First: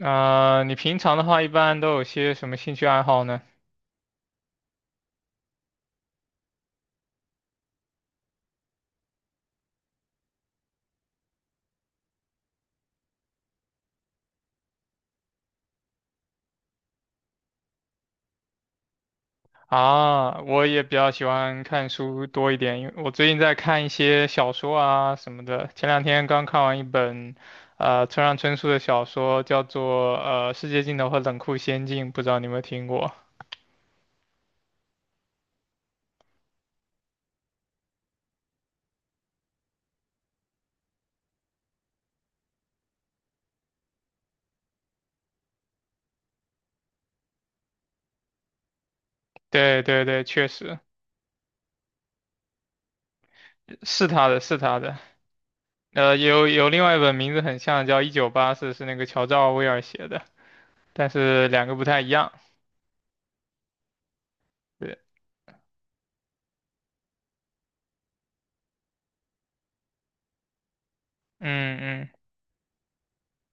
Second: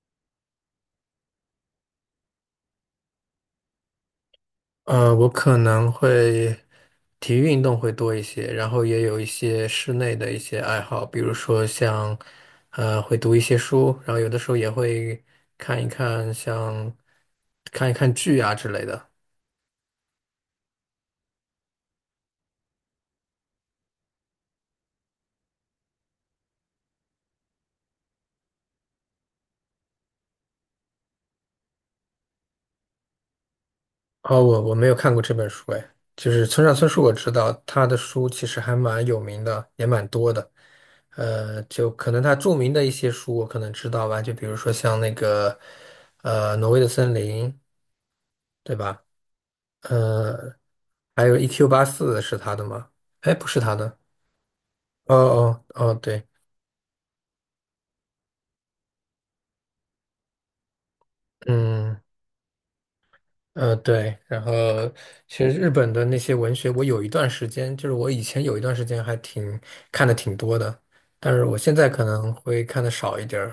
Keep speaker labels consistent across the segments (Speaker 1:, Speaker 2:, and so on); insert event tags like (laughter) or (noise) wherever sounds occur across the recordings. Speaker 1: 你平常的话一般都有些什么兴趣爱好呢？
Speaker 2: 我可能会体育运动会多一些，然后也有一些室内的一些爱好，比如说像，会读一些书，然后有的时候也会看一看像看一看剧啊之类的。
Speaker 1: 啊，我也比较喜欢看书多一点，因为我最近在看一些小说啊什么的。前两天刚看完一本，村上春树的小说，叫做《世界尽头和冷酷仙境》，不知道你有没有听过？
Speaker 2: 哦，我没有看过这本书，哎，就是村上春树，我知道他的书其实还蛮有名的，也蛮多的。就可能他著名的一些书我可能知道吧，就比如说像那个，《挪威的森林》，对吧？
Speaker 1: 对对对，确
Speaker 2: 呃，
Speaker 1: 实
Speaker 2: 还有 EQ 八四是他的吗？哎，不是他的。
Speaker 1: 是他的，是他的。
Speaker 2: 哦哦哦，对，
Speaker 1: 有另外一本名字很像，叫《一九八四》，是那个乔治奥威尔写的，但是两个不太
Speaker 2: 嗯
Speaker 1: 一样。
Speaker 2: 对，然后
Speaker 1: 对，
Speaker 2: 其实日本的那些文学，我有一段时间，就是我以前有一段时间看的挺多的，但是我现
Speaker 1: 嗯
Speaker 2: 在可
Speaker 1: 嗯
Speaker 2: 能会看的少一点儿，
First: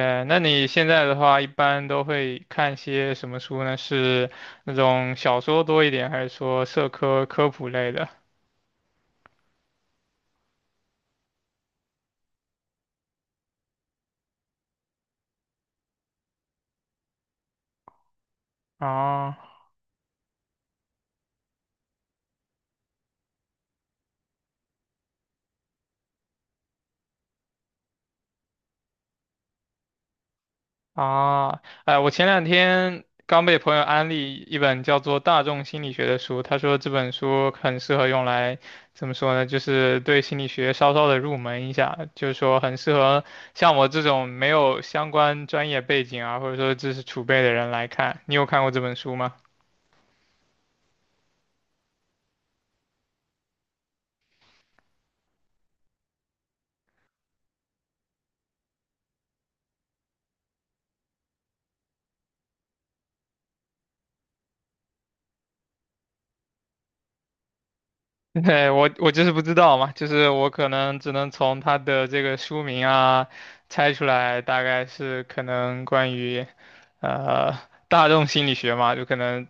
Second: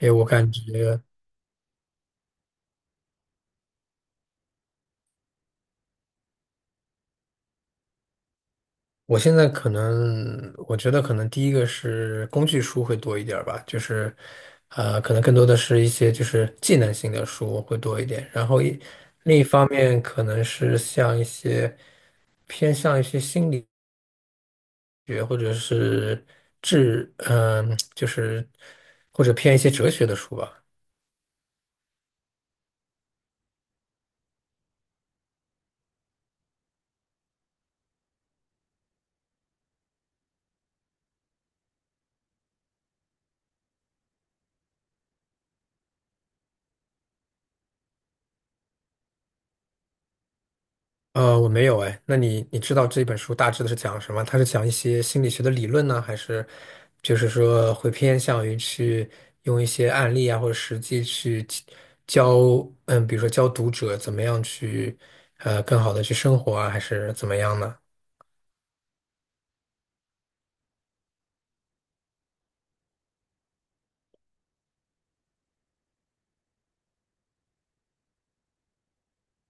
Speaker 2: 因为我
Speaker 1: 那
Speaker 2: 感
Speaker 1: 你现
Speaker 2: 觉。
Speaker 1: 在的话，一般都会看些什么书呢？是那种小说多一点，还是说社科科普类的？
Speaker 2: 我现在可能，我觉得可能第一个是工具书会多一点儿吧，就是，可能更多的是一些就是技能性的书会多一点，然后另
Speaker 1: 啊
Speaker 2: 一方面可能是像一些偏向一些心理学或者是嗯、就是或者偏一些哲学的书吧。
Speaker 1: 啊，哎，我前两天刚被朋友安利一本叫做《大众心理学》的书，他说这本书很适合用来，怎么说呢？就是对心理学稍稍的入门一下，就是说很适合像我这种没有相关专业背景啊，或者说知识储备的人来看。你有看过这本书吗？
Speaker 2: 我没有。哎，那你知道这本书大致的是讲什么？它是讲一些心理学的理论呢，还是就是说会偏向于去用一些案例啊或者实际去教，嗯，比如说教读者怎么样去更好的去生活啊，还是怎么样呢？
Speaker 1: (laughs) 对，我就是不知道嘛，就是我可能只能从它的这个书名啊猜出来，大概是可能关于呃大众心理学嘛，就可能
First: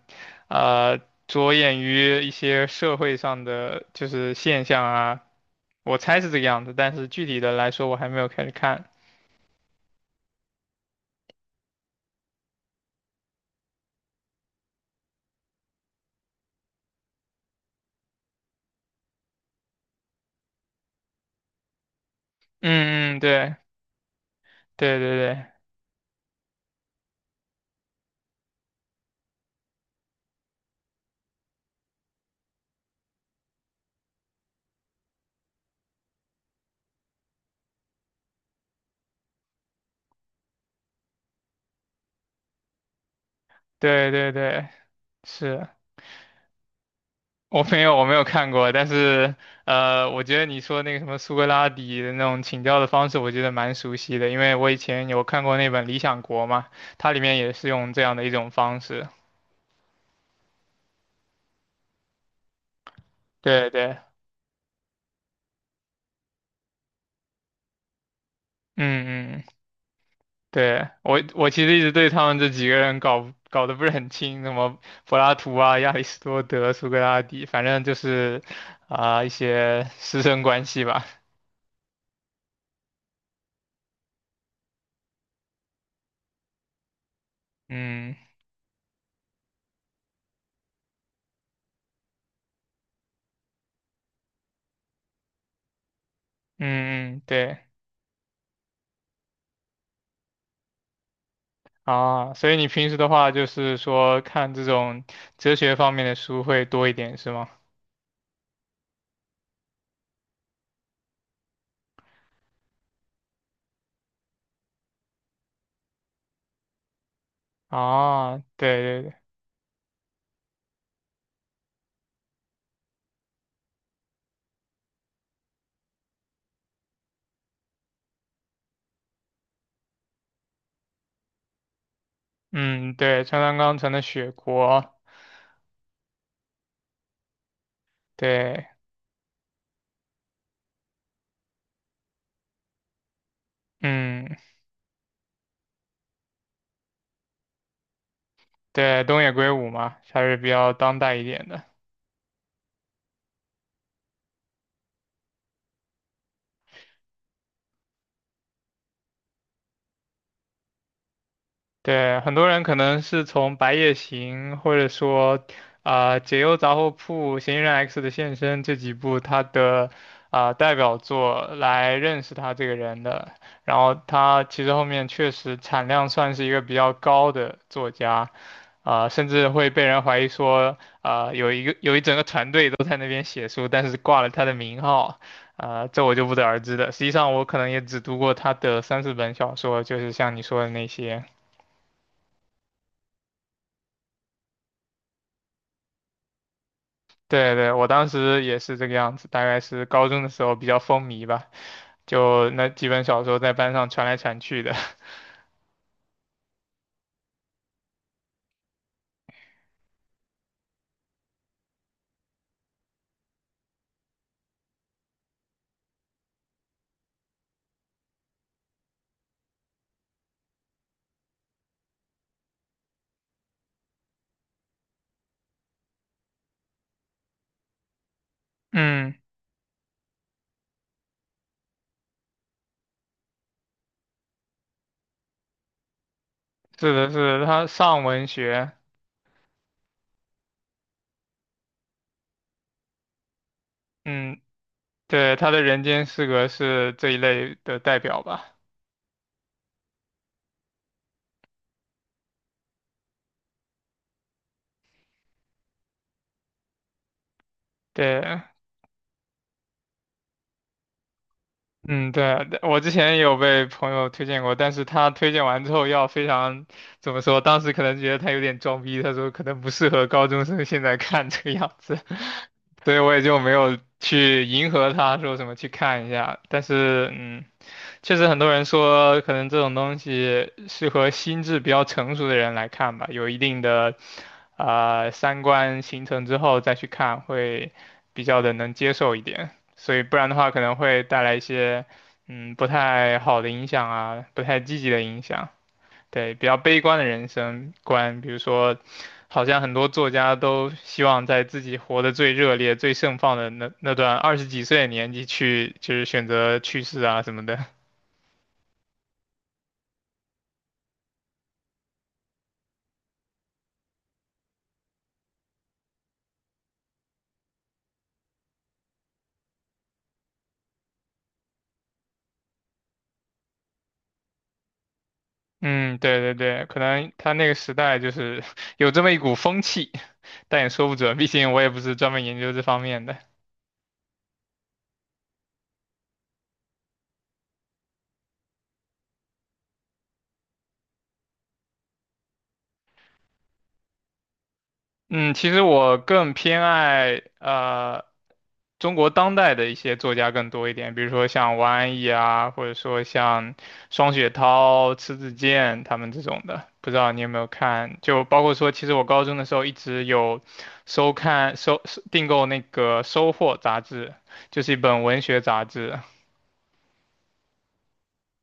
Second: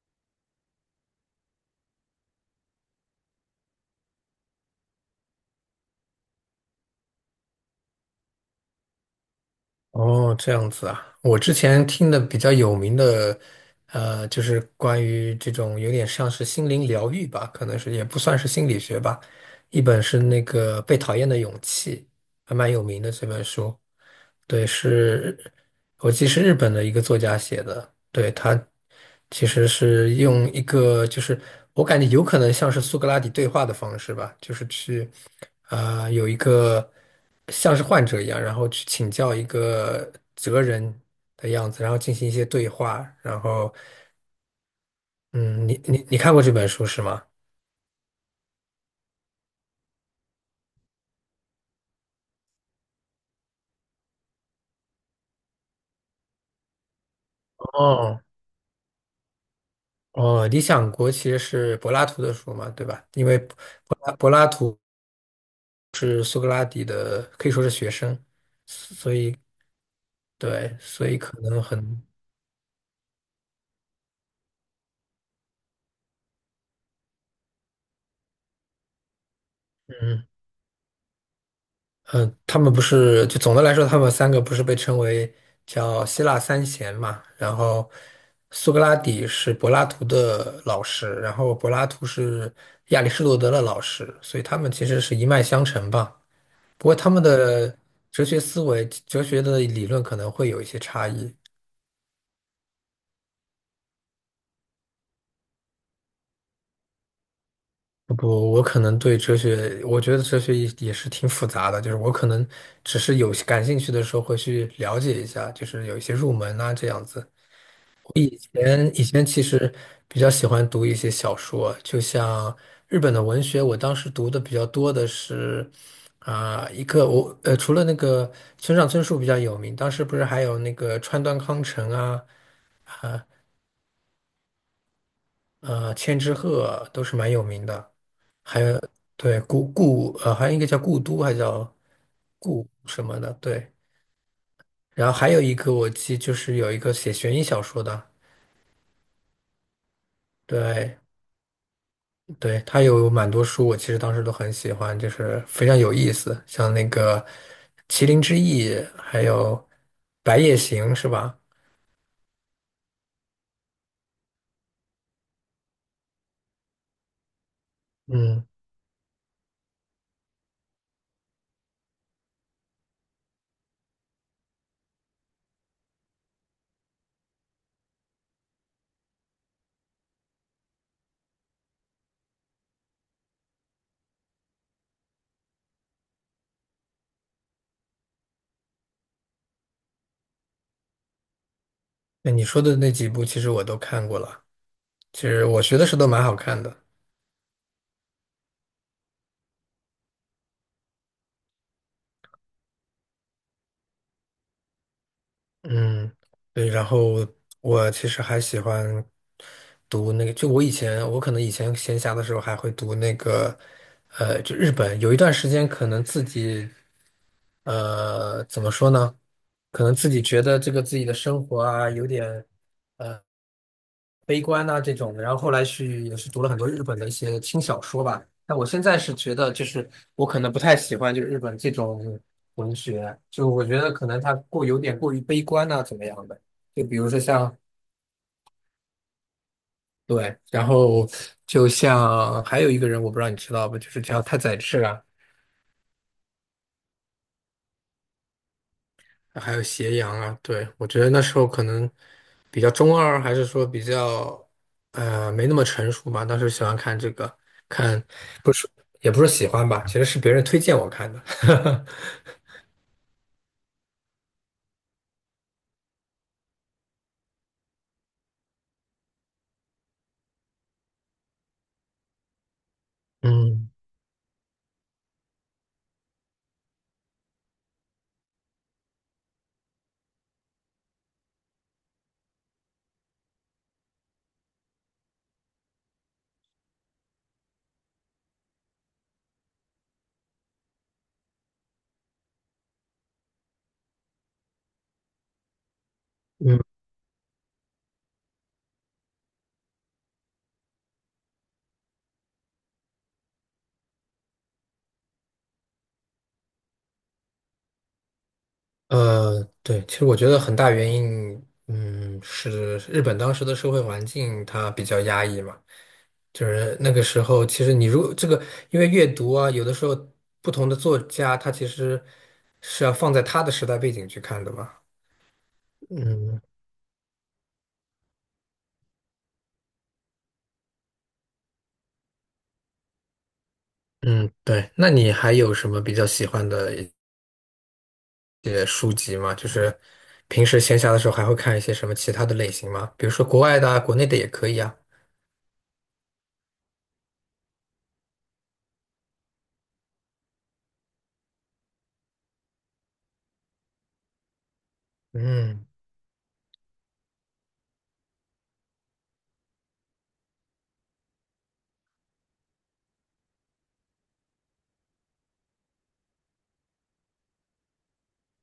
Speaker 1: 呃着眼于一些社会上的就是现象啊，我猜是这个样子，但是具体的来说我还没有开始看。
Speaker 2: 哦，这样子啊，我之前听的比较有名的，就是关于这种有点像是心灵疗愈吧，可能是也不算是心理学吧。一本是那个《被讨厌的勇气》，还蛮有名的
Speaker 1: 嗯嗯，
Speaker 2: 这本
Speaker 1: 对
Speaker 2: 书。对，
Speaker 1: 对
Speaker 2: 是，
Speaker 1: 对
Speaker 2: 我记得是日本的一个作家写的。对，他其实是用一个，就是我感觉有可能像是苏格拉底对话的方式吧，就是去，有一个像是患者一样，然后去请教一个哲人的样子，然后进行一些对话。然后，
Speaker 1: 对对对对，是。
Speaker 2: 嗯，你看过这本书是吗？
Speaker 1: 我没有，我没有看过，但是我觉得你说那个什么苏格拉底的那种请教的方式，我觉得蛮熟悉的，因为我以前有看过那本《理想国》嘛，它里面也是用这样
Speaker 2: 哦
Speaker 1: 的一种方式。
Speaker 2: 哦，《理想国》其实是柏拉图的书嘛，对吧？因为
Speaker 1: 对对，
Speaker 2: 柏拉图。是苏格拉底的，可以说是学生，所
Speaker 1: 嗯
Speaker 2: 以
Speaker 1: 嗯，
Speaker 2: 对，
Speaker 1: 对，
Speaker 2: 所以
Speaker 1: 我
Speaker 2: 可
Speaker 1: 我
Speaker 2: 能
Speaker 1: 其实一直
Speaker 2: 很，
Speaker 1: 对他们这几个人搞得不是很清，什么柏拉图啊、亚里士多德、苏格拉底，反正就是一些师
Speaker 2: 嗯
Speaker 1: 生关系吧。
Speaker 2: 嗯，他们不是，就总的来说，他们三个不是被称为叫希腊三贤嘛？然后
Speaker 1: 嗯
Speaker 2: 苏格拉底是柏拉图的老师，然后柏拉图是亚里士多德的老师，所以他们其实是一脉相承吧。不过他
Speaker 1: 嗯嗯，
Speaker 2: 们
Speaker 1: 对。
Speaker 2: 的哲学思维、哲学的理论可能会有一些差异。
Speaker 1: 啊，所以你平时的话就是说看这种哲学方面的书会多一点，是吗？
Speaker 2: 不，我可能对哲学，我觉得哲学也是挺复杂的，就是我可能只是有感兴趣的时候会去了解一下，就是有一些入门啊这样子。以
Speaker 1: 啊，对
Speaker 2: 前
Speaker 1: 对
Speaker 2: 以
Speaker 1: 对，
Speaker 2: 前其实比较喜欢读一些小说，就像日本的文学，我当时读的比较多的是啊、一个我呃除了那个村上春树比较有名，当时不是还有那个川端康成啊，
Speaker 1: 嗯，对，川端康成的《雪国》，
Speaker 2: 千之鹤都是蛮有名的。还
Speaker 1: 对，
Speaker 2: 有对故故呃，好像一个叫故都，还叫故什么的，对。
Speaker 1: 嗯，
Speaker 2: 然后还有一个就是有一个写悬疑小说的，
Speaker 1: 对，东野圭吾嘛，还是比较当
Speaker 2: 对
Speaker 1: 代一点的。
Speaker 2: 对，他有蛮多书，我其实当时都很喜欢，就是非常有意思，像那个《麒麟之翼》，还有《白夜行》，是吧？
Speaker 1: 对，很多人可能是从《白夜行》或者说解忧杂货铺》《嫌疑人 X 的现
Speaker 2: 嗯，
Speaker 1: 身》这几部他的代表作来认识他这个人的。然后他其实后面确实产量算是一个比较高的作家，甚至会被人怀疑说有一整个团队都在那边写书，但是挂了他的名号。这我就不得而知了。实际上，我可能也只读过他的三四本小说，就是像你说的那些。
Speaker 2: 那你说的那几部其实我都看过了，其实我学的时候都蛮好看的。
Speaker 1: 对对，我当时也是这个样子，大概是高中的时候比较风靡吧，就那几本小说在班上传来传去的。(laughs)
Speaker 2: 嗯，对，然后我其实还喜欢读那个，就我以前，我可能以前闲暇的时候还会读那个，就日本有一段时间可能自己，怎么说呢？可能自己觉得这个自己的生活啊，有点悲观呐、这种的，然后后来去也是读了很多日本的一些轻小说吧。但我现在是
Speaker 1: 嗯，
Speaker 2: 觉得，就是我可能不太喜欢就是日本这种文学，就我觉得可能它过有点过于悲观呐、怎么样的？就
Speaker 1: 是
Speaker 2: 比
Speaker 1: 的，
Speaker 2: 如说
Speaker 1: 是的，
Speaker 2: 像
Speaker 1: 他上文学，
Speaker 2: 对，然后就像还有一个人，我不知道你知道不，就是叫太
Speaker 1: 嗯，
Speaker 2: 宰治啊。
Speaker 1: 对，他的《人间失格》是这一类的代表吧。
Speaker 2: 还有斜阳啊，对，我觉得那时候可能比较中二，还是说比较没那么成熟吧。当时喜欢看这个，看
Speaker 1: 对，
Speaker 2: 不是也不是喜欢吧，其实是别人推荐我看的。
Speaker 1: 嗯，
Speaker 2: (laughs)
Speaker 1: 对啊，我之前也有被朋友推荐过，但是他推荐完之后要非常，怎么说，当时可能觉得他有点装逼，他说可能不适合高中生现在看这个样子，(laughs) 所以我也就没
Speaker 2: 嗯
Speaker 1: 有去迎合他说什么去看一下。但是，嗯，确实很多人说可能这种东西适合心智比较成熟的人来看吧，有一定的，呃，三观形成之后再去看会比较的能接受一点。所以不然的话可能会带来一些不太好的影响啊，不太积极的影响，对，比较
Speaker 2: 嗯
Speaker 1: 悲观的人生观，比如说，好像很多作家都希望在自己活得最热烈、最盛放的那段二十几岁的年纪去，就是选择去世啊什么的。(laughs)
Speaker 2: 对，其实我觉得很大原因，嗯，是日本当时的社会环境它比较压抑嘛，就是那个时候，其实你如果这个，因为阅读啊，有的时候不同的作家他其实是要放在他的时代背景去看的嘛。
Speaker 1: 嗯，对对
Speaker 2: 嗯
Speaker 1: 对，可能他那个时代就是 (laughs) 有这么一股风气，(laughs) 但也说不准，毕竟我也不是专门研究这方面的。
Speaker 2: 嗯，对。那你还有什么比较喜欢的一些书籍吗？就是平时闲暇的时候还会看一些什么其他的类型吗？比如说国外的啊，国内的也可以啊。
Speaker 1: 嗯，其实我更偏爱中国当代的一些作家更多一点，比如说像王安忆啊，或者说像双雪涛、迟子
Speaker 2: 嗯，
Speaker 1: 建他们这种的。不知道你有没有看？就包括说，其实我高中的时候一直有收看、收订购那个《收获》杂志，就是一本文学杂志。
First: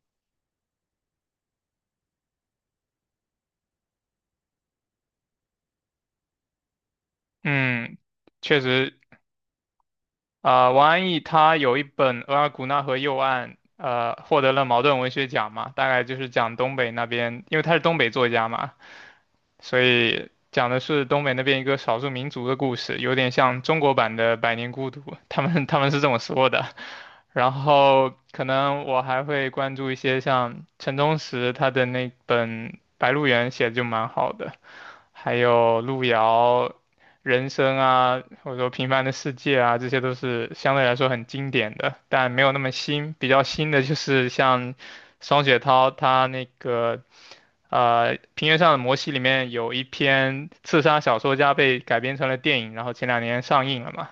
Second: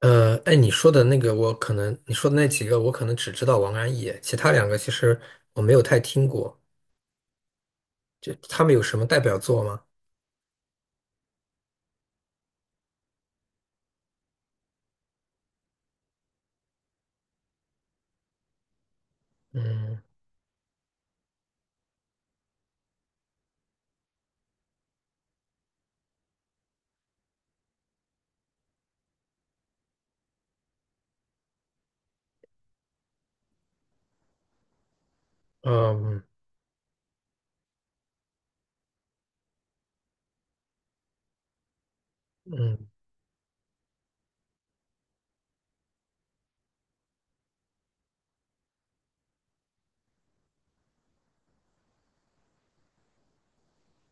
Speaker 2: 哎，你说的那几个我可能只知道王安忆，其他两个其实我没有太听过。
Speaker 1: 嗯，
Speaker 2: 就
Speaker 1: 确
Speaker 2: 他们有什
Speaker 1: 实
Speaker 2: 么代表作吗？
Speaker 1: 王安忆他有一本《额尔古纳河右岸》，获得了茅盾文学奖嘛，大概就是讲东北那边，因为他是东北作家嘛，所
Speaker 2: 嗯
Speaker 1: 以讲的是东北那边一个少数民族的故事，有点像中国版的《百年孤独》，他们是这么说的。然后可能我还会关注一些像陈忠实他的那本《白鹿原》写的就蛮好的，还有路
Speaker 2: 嗯
Speaker 1: 遥、人生啊，或者说平凡的世界啊，这些都是相对来说很经典的，但没有那么
Speaker 2: 嗯，
Speaker 1: 新。比较新的就是像双雪涛他那个《平原上的摩西》里面有一篇刺杀小说家被改编成了电影，然后前两年上映了嘛，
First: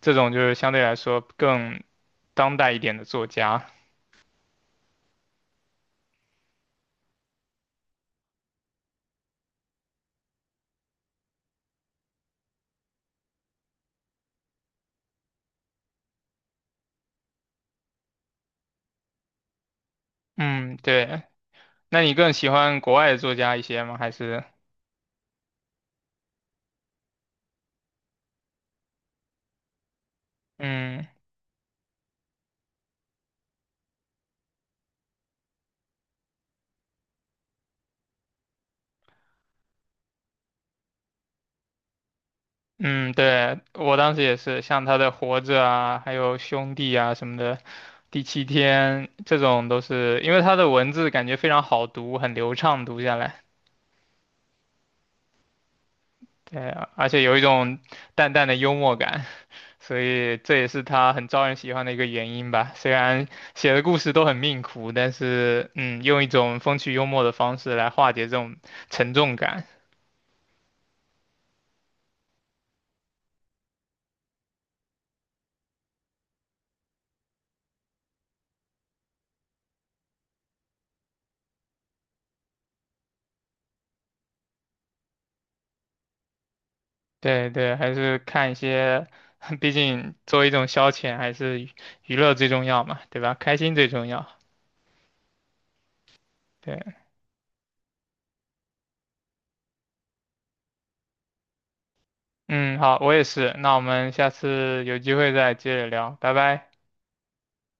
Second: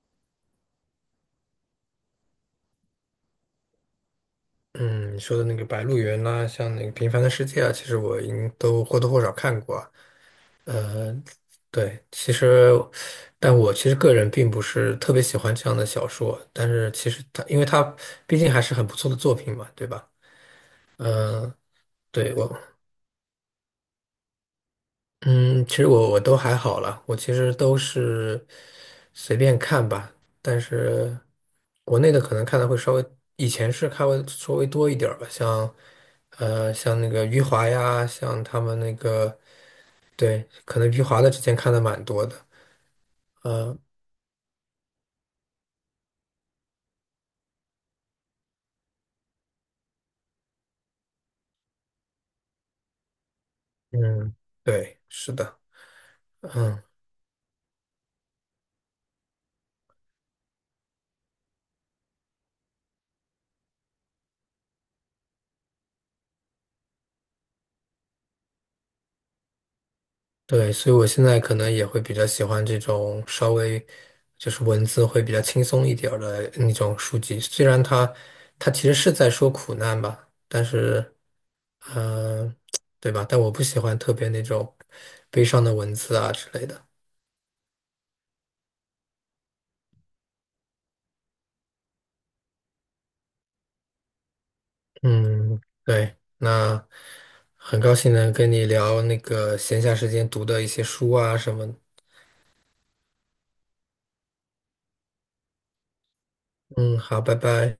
Speaker 1: 这种就是相对来说更当代一点的作家。
Speaker 2: 嗯，你说的那个《白鹿原》呐，像那个《平凡的世界》啊，其实我应都或多或少看过。呃，对，其实，但我其实个人并不是特别喜欢这样的小说，但是其实它，因为它毕竟还是很不错的作品嘛，对吧？
Speaker 1: 嗯，对。
Speaker 2: 嗯、
Speaker 1: 那你更
Speaker 2: 对，我，
Speaker 1: 喜欢国外的作家一些吗？还是
Speaker 2: 嗯，其实我都还好了，我其实都是随便看吧，但
Speaker 1: 嗯？
Speaker 2: 是国内的可能看的会稍微，以前是看会稍微多一点儿吧，像，像那个余华呀，像他们那个，对，可能余华的之前看的蛮多的，
Speaker 1: 嗯，对，我当时也是，像他的《活着》啊，还有《兄弟》啊什么的，《第七天》这种都是，因为他的文字感觉非常好读，很流畅读下来，
Speaker 2: 嗯，对，是的。
Speaker 1: 对
Speaker 2: 嗯，
Speaker 1: 啊，而且有一种淡淡的幽默感，所以这也是他很招人喜欢的一个原因吧。虽然写的故事都很命苦，但是嗯，用一种风趣幽默的方式来化解这种沉重感。
Speaker 2: 对，所以我现在可能也会比较喜欢这种稍微就是文字会比较轻松一点儿的那种书籍。虽然它其实是在说苦难吧，但是，嗯，对吧？但我不喜欢特别那种悲伤的文字啊之类的。
Speaker 1: 对对，还是看一些，(laughs) 毕竟作为一种消遣，还是娱乐最重要嘛，对吧？开心最重要。
Speaker 2: 嗯，对，
Speaker 1: 对，
Speaker 2: 那很高兴能跟你聊那个闲暇时间读的一些书啊什么的。
Speaker 1: 嗯，好，我也是。那我们下次有机会再接着聊，拜拜。
Speaker 2: 嗯，好，拜拜。